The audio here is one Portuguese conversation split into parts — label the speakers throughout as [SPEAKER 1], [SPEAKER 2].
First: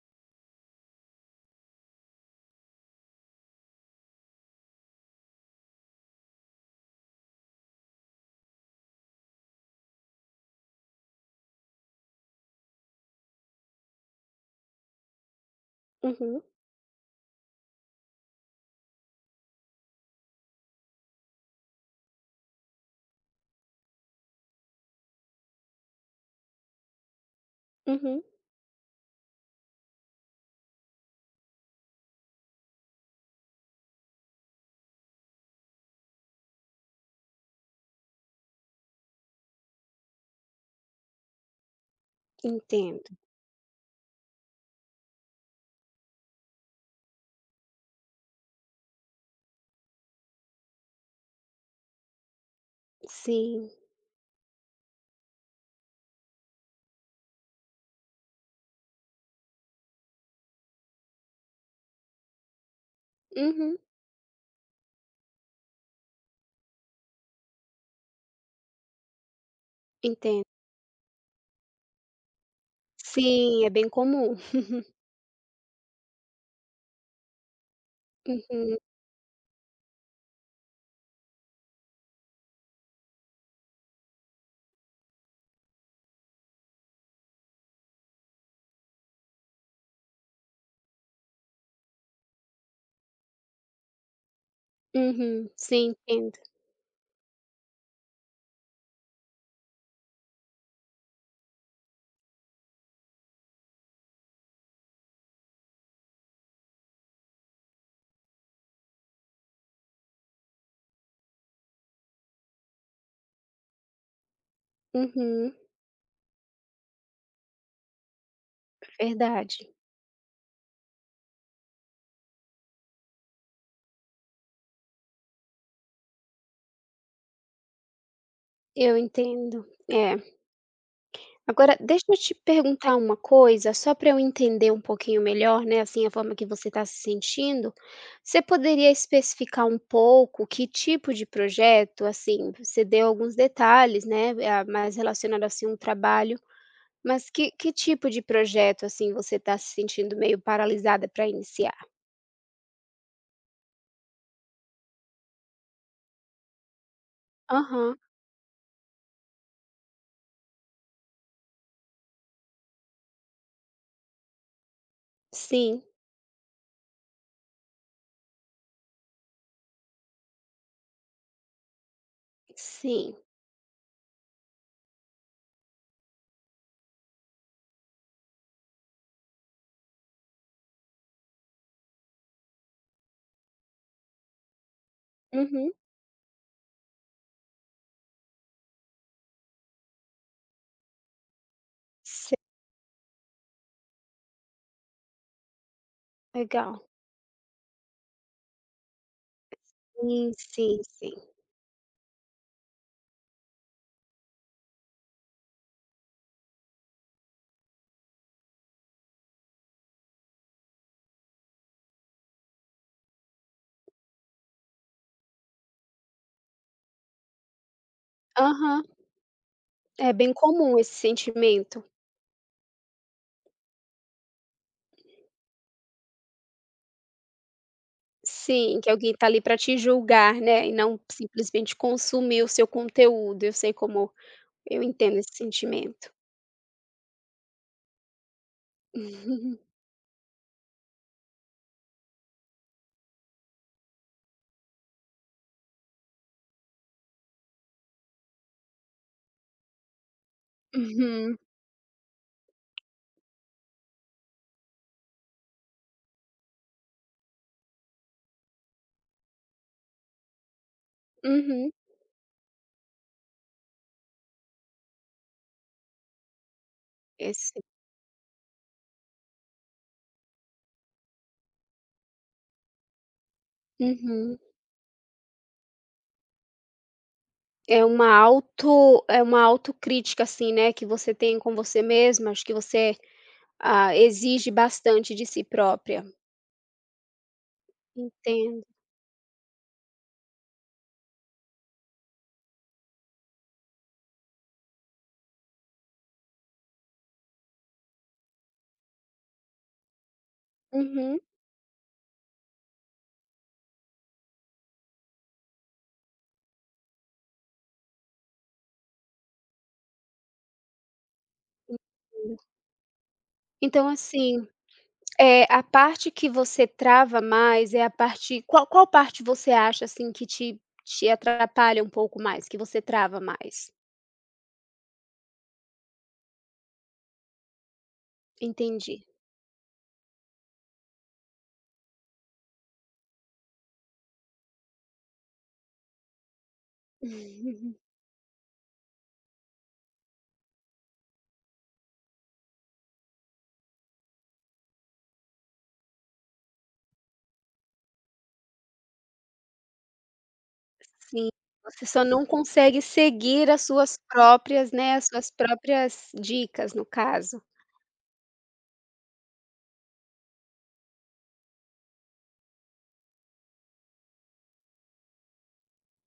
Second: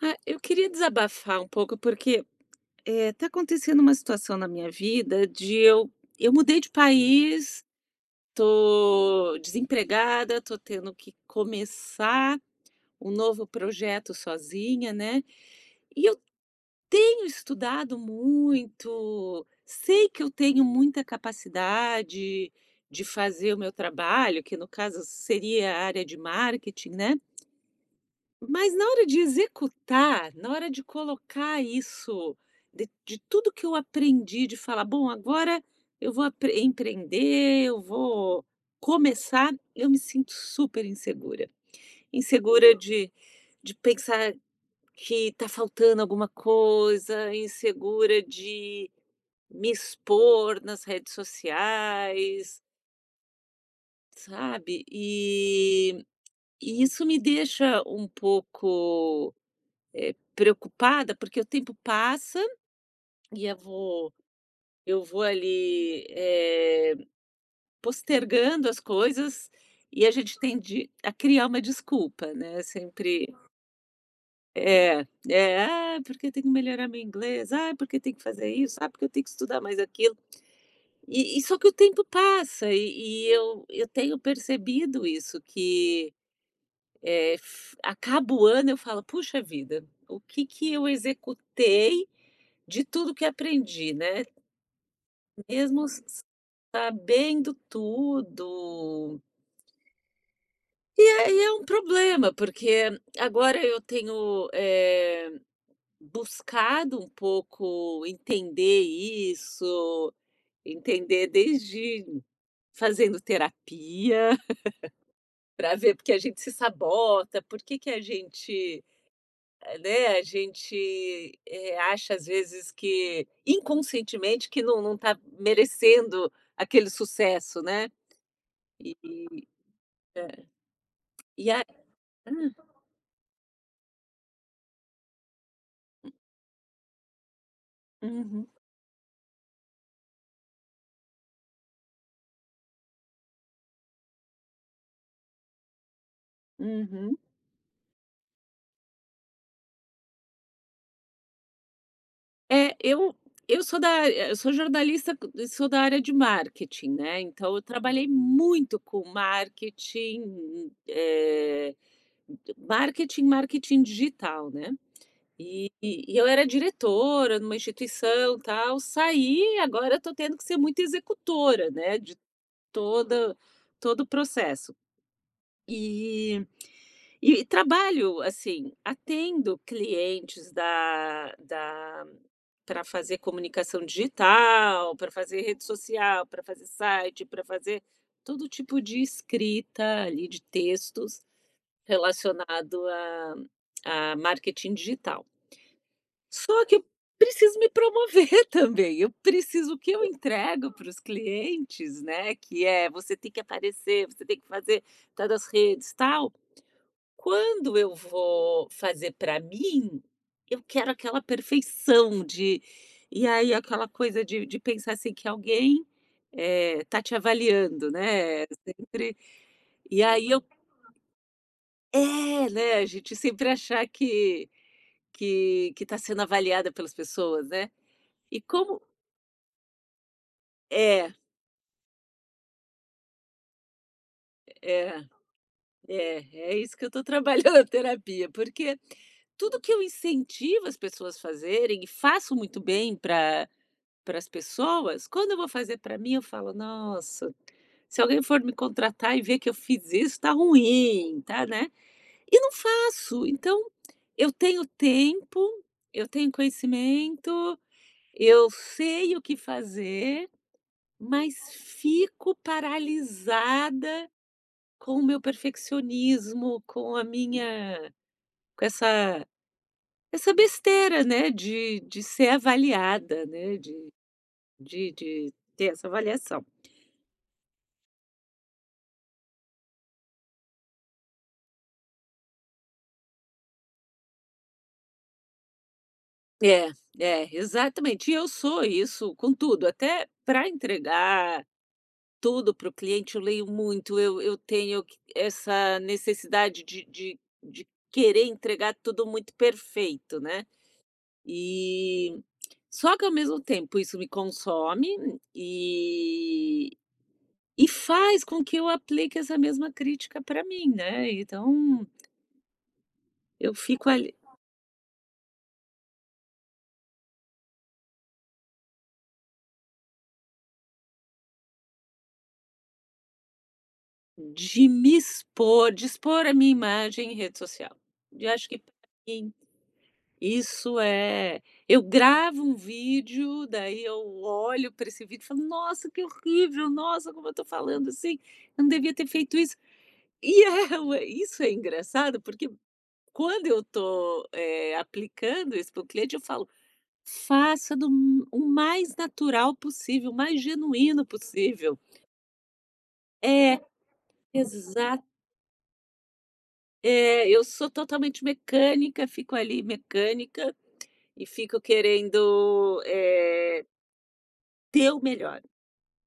[SPEAKER 1] Ah, eu queria desabafar um pouco, porque, eh, tá acontecendo uma situação na minha vida de eu eu mudei de país, estou desempregada, estou tendo que começar um novo projeto sozinha, né. E eu
[SPEAKER 2] Uhum.
[SPEAKER 1] tenho estudado muito, sei que eu tenho muita capacidade de fazer o meu trabalho, que no caso seria a área de marketing, né.
[SPEAKER 2] Uhum.
[SPEAKER 1] Mas na hora de executar, na hora de colocar isso de de tudo que eu aprendi, de falar: "Bom, agora eu vou apre empreender, eu vou começar", eu me sinto super insegura. Insegura de
[SPEAKER 2] Entendo.
[SPEAKER 1] de pensar que tá faltando alguma coisa, insegura de me expor nas redes sociais
[SPEAKER 2] Sim.
[SPEAKER 1] sabe. E e isso me deixa um pouco, eh, preocupada, porque o tempo passa e a
[SPEAKER 2] Uhum.
[SPEAKER 1] vou eu vou ali, eh, postergando as coisas e a gente
[SPEAKER 2] Entendo.
[SPEAKER 1] tende a criar uma desculpa, né, sempre
[SPEAKER 2] Sim, é bem comum.
[SPEAKER 1] É, é: "Ah, porque eu tenho que melhorar meu inglês. Ah, porque eu tenho que fazer isso.
[SPEAKER 2] Uhum.
[SPEAKER 1] Ah, porque eu tenho que estudar mais aquilo". E e só que o tempo passa e e eu eu tenho percebido isso, que, eh, f acaba o ano eu falo: "Poxa vida, o que que eu executei de tudo que aprendi?" Né.
[SPEAKER 2] Uhum,
[SPEAKER 1] Mesmo
[SPEAKER 2] Sim,
[SPEAKER 1] s s
[SPEAKER 2] entendo.
[SPEAKER 1] sabendo tudo. E aí é um problema, porque agora eu tenho, eh, buscado um pouco entender isso, entender desde fazendo terapia
[SPEAKER 2] Uhum.
[SPEAKER 1] pra ver porque a gente se sabota, por que que a gente
[SPEAKER 2] Verdade.
[SPEAKER 1] a né, a gente, eh, acha às vezes, que inconscientemente que não não tá merecendo aquele sucesso, né.
[SPEAKER 2] Eu
[SPEAKER 1] E
[SPEAKER 2] entendo. É.
[SPEAKER 1] É. E a
[SPEAKER 2] Agora deixa eu te
[SPEAKER 1] Hum.
[SPEAKER 2] perguntar uma coisa, só pra eu entender um pouquinho melhor, né, assim, a
[SPEAKER 1] Hum.
[SPEAKER 2] forma que você tá se sentindo. Você
[SPEAKER 1] Uhum.
[SPEAKER 2] poderia especificar um pouco que tipo de projeto assim, você deu alguns detalhes, né, eh, mais relacionado, assim, ao trabalho,
[SPEAKER 1] Uhum.
[SPEAKER 2] mas que, que tipo de projeto, assim, você tá se sentindo meio paralisada pra iniciar?
[SPEAKER 1] É, eu eu sou da a eu sou jornalista, g sou da área de marketing, né. Então eu
[SPEAKER 2] Aham.
[SPEAKER 1] trabalhei muito com marketing, eh, m marketing marketing digital, né. E
[SPEAKER 2] Sim.
[SPEAKER 1] e eu era diretora numa instituição, tal, saí, agora eu estou tendo que ser muito executora, né, de
[SPEAKER 2] Sim.
[SPEAKER 1] toda todo o processo. E e trabalho, assim, atendo clientes da da pra fazer comunicação digital, pra fazer rede
[SPEAKER 2] Uhum.
[SPEAKER 1] social, pra fazer site, pra fazer todo tipo de escrita ali, de textos
[SPEAKER 2] Si
[SPEAKER 1] relacionado a a marketing digital. Só que
[SPEAKER 2] Legal.
[SPEAKER 1] eu preciso me promover também, eu preciso. O que eu
[SPEAKER 2] Sim,
[SPEAKER 1] entrego
[SPEAKER 2] sim,
[SPEAKER 1] para os
[SPEAKER 2] sim.
[SPEAKER 1] clientes, né, que é você tem que aparecer, você tem que fazer tal das redes, tal. Quando eu vou fazer pra mim, eu quero aquela perfeição de e aí aquela coisa de de pensar, assim, que alguém, eh, tá te avaliando, né,
[SPEAKER 2] Aham.
[SPEAKER 1] sempre E
[SPEAKER 2] É
[SPEAKER 1] aí
[SPEAKER 2] bem
[SPEAKER 1] eu
[SPEAKER 2] comum esse sentimento.
[SPEAKER 1] É, né, a gente sempre achar que que que tá sendo avaliada pelas pessoas, né. E
[SPEAKER 2] Sim,
[SPEAKER 1] como
[SPEAKER 2] que alguém tá ali pra te julgar, né, e não
[SPEAKER 1] É.
[SPEAKER 2] simplesmente consumir o seu conteúdo. Eu sei como eu
[SPEAKER 1] É.
[SPEAKER 2] entendo esse sentimento.
[SPEAKER 1] É, é isso que eu estou trabalhando na terapia, porque tudo que eu incentivo as pessoas fazerem e faço muito bem para para as pessoas, quando eu vou fazer pra mim, eu falo: "Nossa, se alguém for me contratar e ver que eu fiz isso, tá ruim,
[SPEAKER 2] Uhum.
[SPEAKER 1] tá", né, e não faço. Então, eu tenho tempo, eu tenho conhecimento, eu sei o que fazer, mas
[SPEAKER 2] Uhum.
[SPEAKER 1] fico paralisada com o meu perfeccionismo, com a
[SPEAKER 2] É, sim.
[SPEAKER 1] minha com essa essa besteira, né, de de ser avaliada, né, de
[SPEAKER 2] Uhum.
[SPEAKER 1] de de ter essa avaliação.
[SPEAKER 2] É uma auto é uma auto-crítica assim, né, que você tem com você mesma, acho que você, hã, exige bastante de si própria.
[SPEAKER 1] É, é exatamente. E eu sou
[SPEAKER 2] Entendo.
[SPEAKER 1] isso com tudo, até pra entregar tudo pro cliente, eu leio muito, eu eu tenho essa necessidade de de de querer entregar tudo muito perfeito, né?
[SPEAKER 2] Uhum.
[SPEAKER 1] E só que ao mesmo tempo isso me consome e e faz com que eu aplique essa mesma crítica pra mim, né, então
[SPEAKER 2] Uhum.
[SPEAKER 1] eu fico
[SPEAKER 2] Então,
[SPEAKER 1] ali.
[SPEAKER 2] assim, eh, a parte que você trava mais é a parte qual qual parte você acha, assim, que te te atrapalha um pouco mais, que você trava mais?
[SPEAKER 1] De me expor, de expor a minha imagem em rede social. E acho que
[SPEAKER 2] Entendi.
[SPEAKER 1] que isso é eu gravo um vídeo, daí eu olho pra esse vídeo e falo: "Nossa, que horrível, nossa, como eu tô falando assim, eu não devia ter feito isso". E é, isso é engraçado, porque quando eu tô, eh, aplicando isso pro cliente, eu falo faça do m o mais natural possível, o mais genuíno
[SPEAKER 2] Sim,
[SPEAKER 1] possível.
[SPEAKER 2] você só não consegue seguir
[SPEAKER 1] É,
[SPEAKER 2] as suas próprias, né,
[SPEAKER 1] exata
[SPEAKER 2] as suas próprias dicas, no
[SPEAKER 1] É,
[SPEAKER 2] caso.
[SPEAKER 1] eu sou totalmente mecânica, fico ali mecânica e fico querendo, eh Dê o melhor.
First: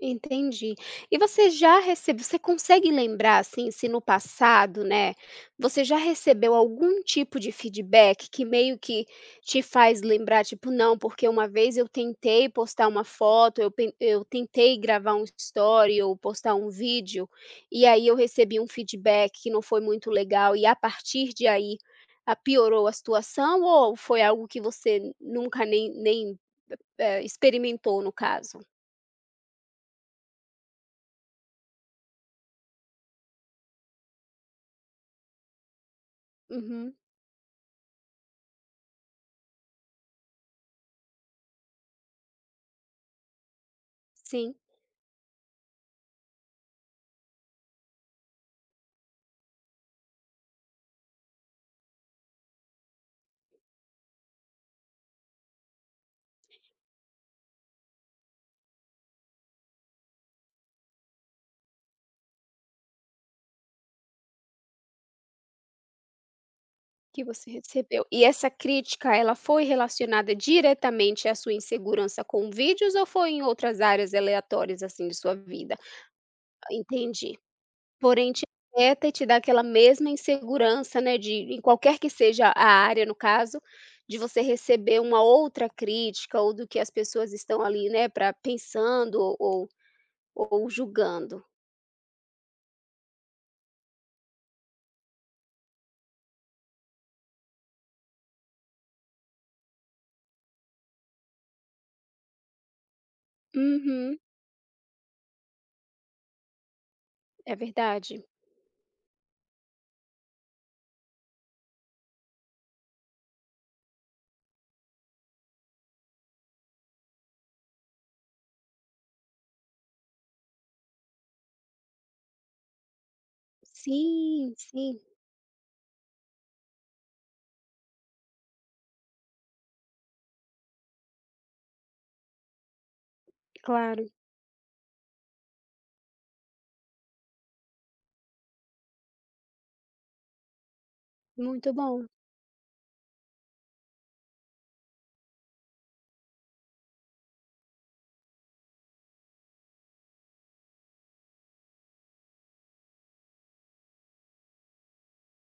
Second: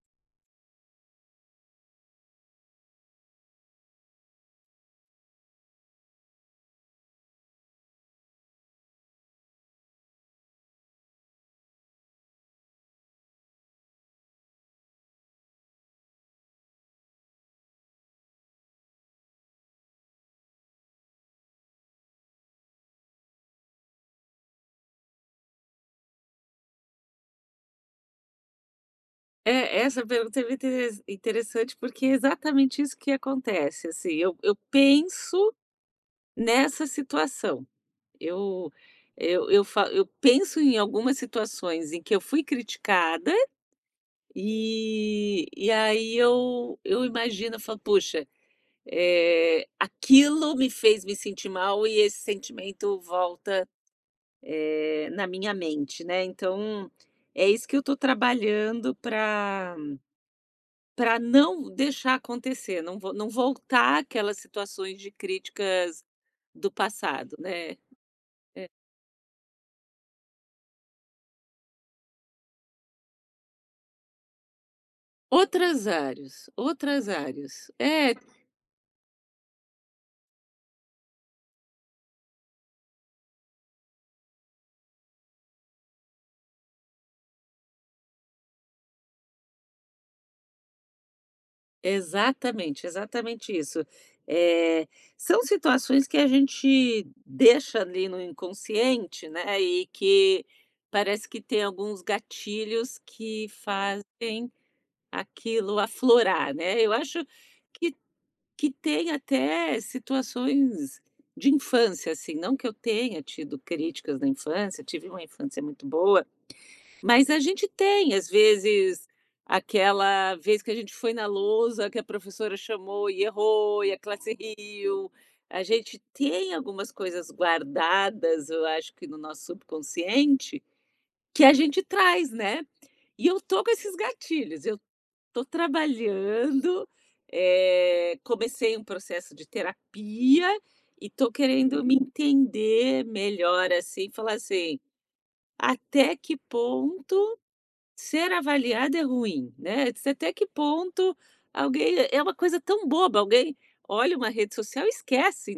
[SPEAKER 2] Entendi. E você já receb você consegue lembrar, assim, se no passado, né, você já recebeu algum tipo de feedback que meio que te faz lembrar, tipo: "Não, porque uma vez eu tentei postar uma foto, eu pen eu tentei gravar um story ou postar um vídeo, e aí eu recebi um feedback que não foi muito legal", e a partir de aí, a piorou a situação, ou foi algo que você nunca nem nem e eh, experimentou, no caso?
[SPEAKER 1] É, essa pergunta é muito interes interessante, porque exatamente isso que acontece, assim, eu eu penso nessa
[SPEAKER 2] Uhum.
[SPEAKER 1] situação. Eu eu eu fa eu penso em algumas situações em que eu fui criticada
[SPEAKER 2] Sim.
[SPEAKER 1] e e aí eu eu imagino, falo: "Poxa, eh, aquilo me fez me sentir mal e esse sentimento volta, eh, na minha mente", né. Então é isso que eu tô trabalhando pra pra não deixar acontecer, não vo não voltar àquelas situações de críticas do
[SPEAKER 2] Que
[SPEAKER 1] passado,
[SPEAKER 2] você
[SPEAKER 1] né.
[SPEAKER 2] recebeu. E essa
[SPEAKER 1] É
[SPEAKER 2] crítica, ela foi relacionada diretamente à sua insegurança com vídeos ou foi em outras áreas aleatórias, assim, de sua vida?
[SPEAKER 1] Outras áreas. Outras
[SPEAKER 2] Entendi.
[SPEAKER 1] áreas. É.
[SPEAKER 2] Porém te afeta e te dá aquela mesma insegurança, né, de em qualquer que seja a área, no caso, de você receber uma outra crítica ou do que as pessoas estão ali, né, pra pensando ou ou ou julgando.
[SPEAKER 1] Exatamente, exatamente isso. Eh, são situações que a gente deixa ali no inconsciente, né, e que parece que tem alguns gatilhos que
[SPEAKER 2] Uhum.
[SPEAKER 1] fazem aquilo aflorar, né, eu acho
[SPEAKER 2] É
[SPEAKER 1] que
[SPEAKER 2] verdade.
[SPEAKER 1] que tem até situações de infância, assim. Não que eu tenha tido críticas na infância, tive uma infância muito boa, mas a gente tem, às vezes, aquela vez que a gente foi na lousa, que a professora chamou e errou e a classe
[SPEAKER 2] Sim, sim.
[SPEAKER 1] riu. A gente tem algumas coisas guardadas, eu acho que no nosso subconsciente, que a gente traz, né, e eu tô com esses
[SPEAKER 2] Claro.
[SPEAKER 1] gatilhos, eu tô trabalhando, eh, comecei um processo de terapia e tô
[SPEAKER 2] Muito
[SPEAKER 1] querendo me
[SPEAKER 2] bom.
[SPEAKER 1] entender melhor, assim, e falar, assim: "Até que ponto ser avaliada é ruim", né, de ser até que ponto alguém é uma coisa tão boba, alguém olha uma rede social e esquece.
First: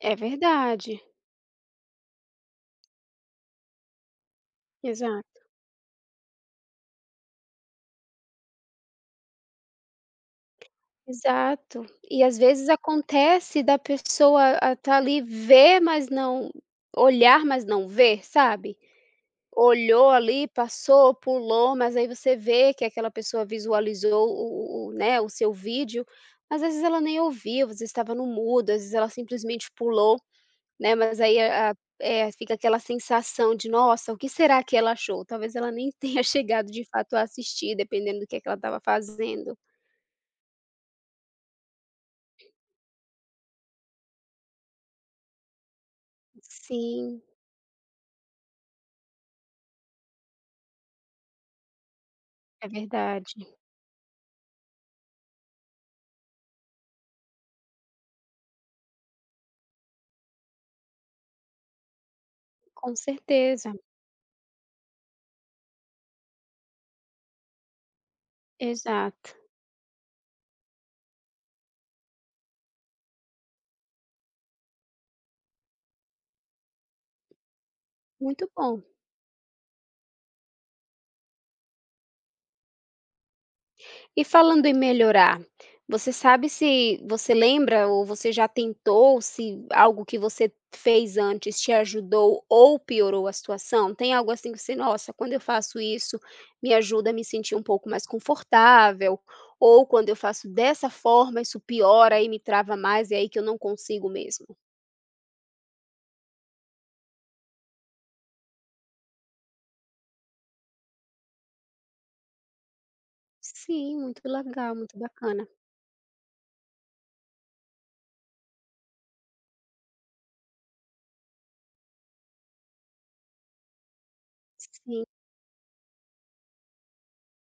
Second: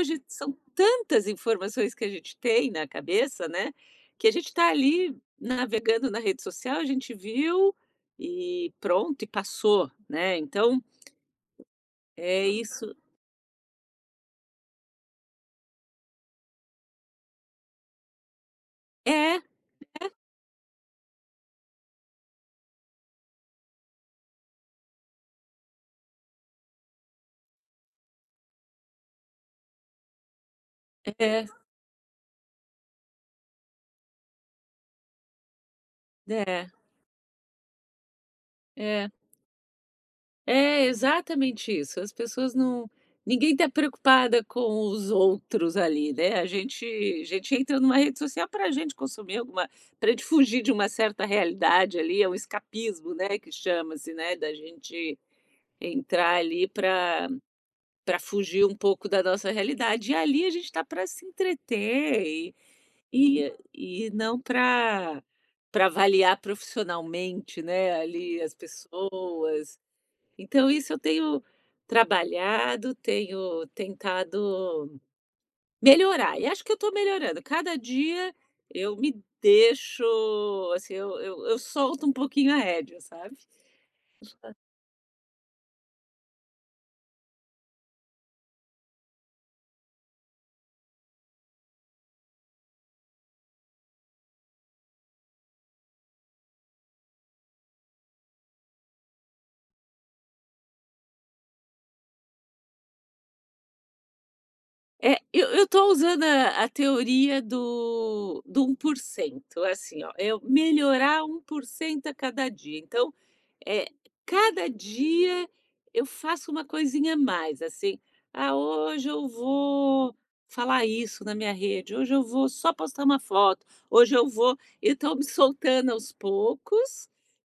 [SPEAKER 2] É
[SPEAKER 1] são
[SPEAKER 2] verdade.
[SPEAKER 1] tantas informações que a gente tem na cabeça, né, que a gente tá ali
[SPEAKER 2] Exato.
[SPEAKER 1] navegando na rede social, a gente viu e pronto, e passou, né, então
[SPEAKER 2] Exato. E, às
[SPEAKER 1] É,
[SPEAKER 2] vezes,
[SPEAKER 1] isso
[SPEAKER 2] acontece da pessoa, a tá ali, ver, mas não olhar, mas não ver, sabe,
[SPEAKER 1] É, é.
[SPEAKER 2] olhou ali, passou, pulou, mas aí você vê que aquela pessoa visualizou o o o né, o seu vídeo, às vezes ela nem ouviu, às vezes estava no mudo, às vezes ela simplesmente pulou, né, mas aí
[SPEAKER 1] É.
[SPEAKER 2] a a eh, fica aquela sensação de: "Nossa, o que será que ela achou?" Talvez ela nem tenha chegado,
[SPEAKER 1] É.
[SPEAKER 2] de fato, a assistir dependendo do que que ela estava
[SPEAKER 1] É.
[SPEAKER 2] fazendo.
[SPEAKER 1] É, exatamente isso. As pessoas não ninguém tá preocupada com os outros ali, né, a gente
[SPEAKER 2] Sim.
[SPEAKER 1] a gente entra numa rede social pra gente consumir alguma pra gente fugir de uma certa realidade ali. É o
[SPEAKER 2] É
[SPEAKER 1] escapismo, né, que
[SPEAKER 2] verdade.
[SPEAKER 1] chama-se, né, da gente entrar ali pra pra fugir um pouco da nossa realidade. E ali a gente tá pra se entreter
[SPEAKER 2] Com
[SPEAKER 1] e
[SPEAKER 2] certeza.
[SPEAKER 1] e não pra pra avaliar profissionalmente, né, ali as
[SPEAKER 2] Exato.
[SPEAKER 1] pessoas. Então isso eu tenho trabalhado, tenho tentado melhorar. E acho que eu tô melhorando. Cada dia
[SPEAKER 2] Muito bom.
[SPEAKER 1] eu me deixo, assim, eu eu eu solto um pouquinho a rédea, sabe.
[SPEAKER 2] E,
[SPEAKER 1] [unintelligible]
[SPEAKER 2] falando em melhorar, você sabe se você lembra ou você já tentou, se algo que você fez antes te ajudou ou piorou a situação? Tem algo, assim, que você: "Nossa, quando eu faço isso, me ajuda a me sentir um pouco mais confortável" ou: "Quando eu faço dessa forma, isso piora e me trava mais, e é aí que eu não consigo mesmo"?
[SPEAKER 1] É, eu eu tô usando a a teoria do do 1%, é assim, ó, eu melhorar 1% a cada dia, então, eh,
[SPEAKER 2] Sim, muito
[SPEAKER 1] cada
[SPEAKER 2] legal, muito bacana.
[SPEAKER 1] dia eu faço uma coisinha a mais, assim: "Ah, hoje eu vou falar isso na minha rede. Hoje eu vou só postar uma foto. Hoje eu vou" Eu
[SPEAKER 2] Sim.
[SPEAKER 1] tô me soltando aos poucos,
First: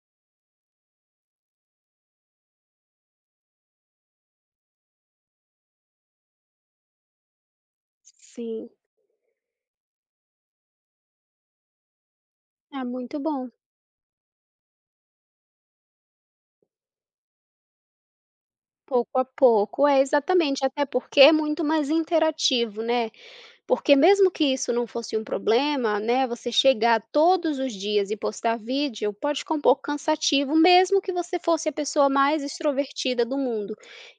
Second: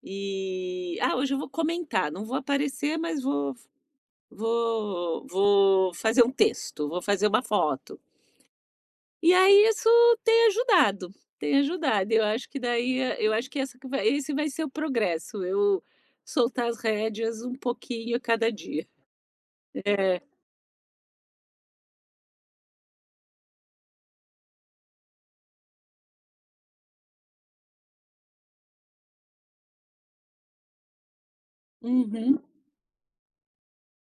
[SPEAKER 1] e: "Ah, hoje eu vou comentar, não vou aparecer, mas vou v vou vou fazer um texto, vou fazer uma foto".
[SPEAKER 2] Sim.
[SPEAKER 1] E aí isso tem ajudado, tem ajudado. Eu acho que
[SPEAKER 2] Ah,
[SPEAKER 1] daí a
[SPEAKER 2] muito
[SPEAKER 1] eu
[SPEAKER 2] bom.
[SPEAKER 1] acho que essa que vai esse vai ser o progresso, eu soltar as rédeas um pouquinho a cada dia.
[SPEAKER 2] Pouco a pouco. É,
[SPEAKER 1] É.
[SPEAKER 2] exatamente, até porque é muito mais interativo, né, porque mesmo que isso não fosse um problema, né, você chegar todos os dias e postar vídeo pode ficar um pouco cansativo, mesmo que você fosse a pessoa
[SPEAKER 1] Uhum.
[SPEAKER 2] mais extrovertida do mundo.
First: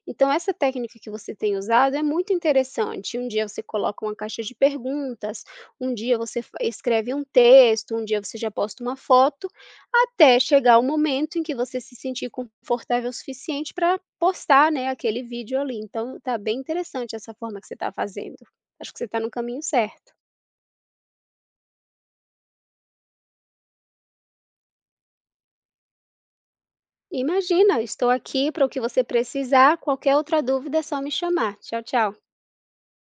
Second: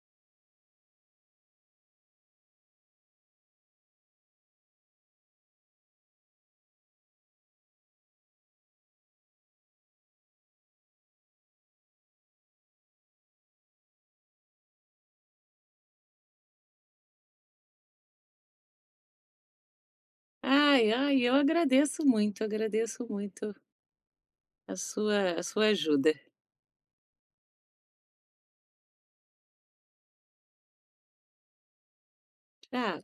[SPEAKER 2] Então essa técnica que você tem usado é muito interessante, um dia você coloca uma caixa de perguntas, um dia você fa escreve um texto, um dia você já posta uma foto, até chegar o momento em que você se sentir confortável o suficiente pra postar, né, aquele vídeo ali, então tá bem interessante essa forma que você tá fazendo. Acho que você tá num caminho certo.
[SPEAKER 1] Ai, ai, eu agradeço muito, agradeço muito a sua a sua ajuda.
[SPEAKER 2] Imagina, estou aqui para o que você precisar, qualquer outra dúvida, é só me chamar. Tchau, tchau.
[SPEAKER 1] Tá.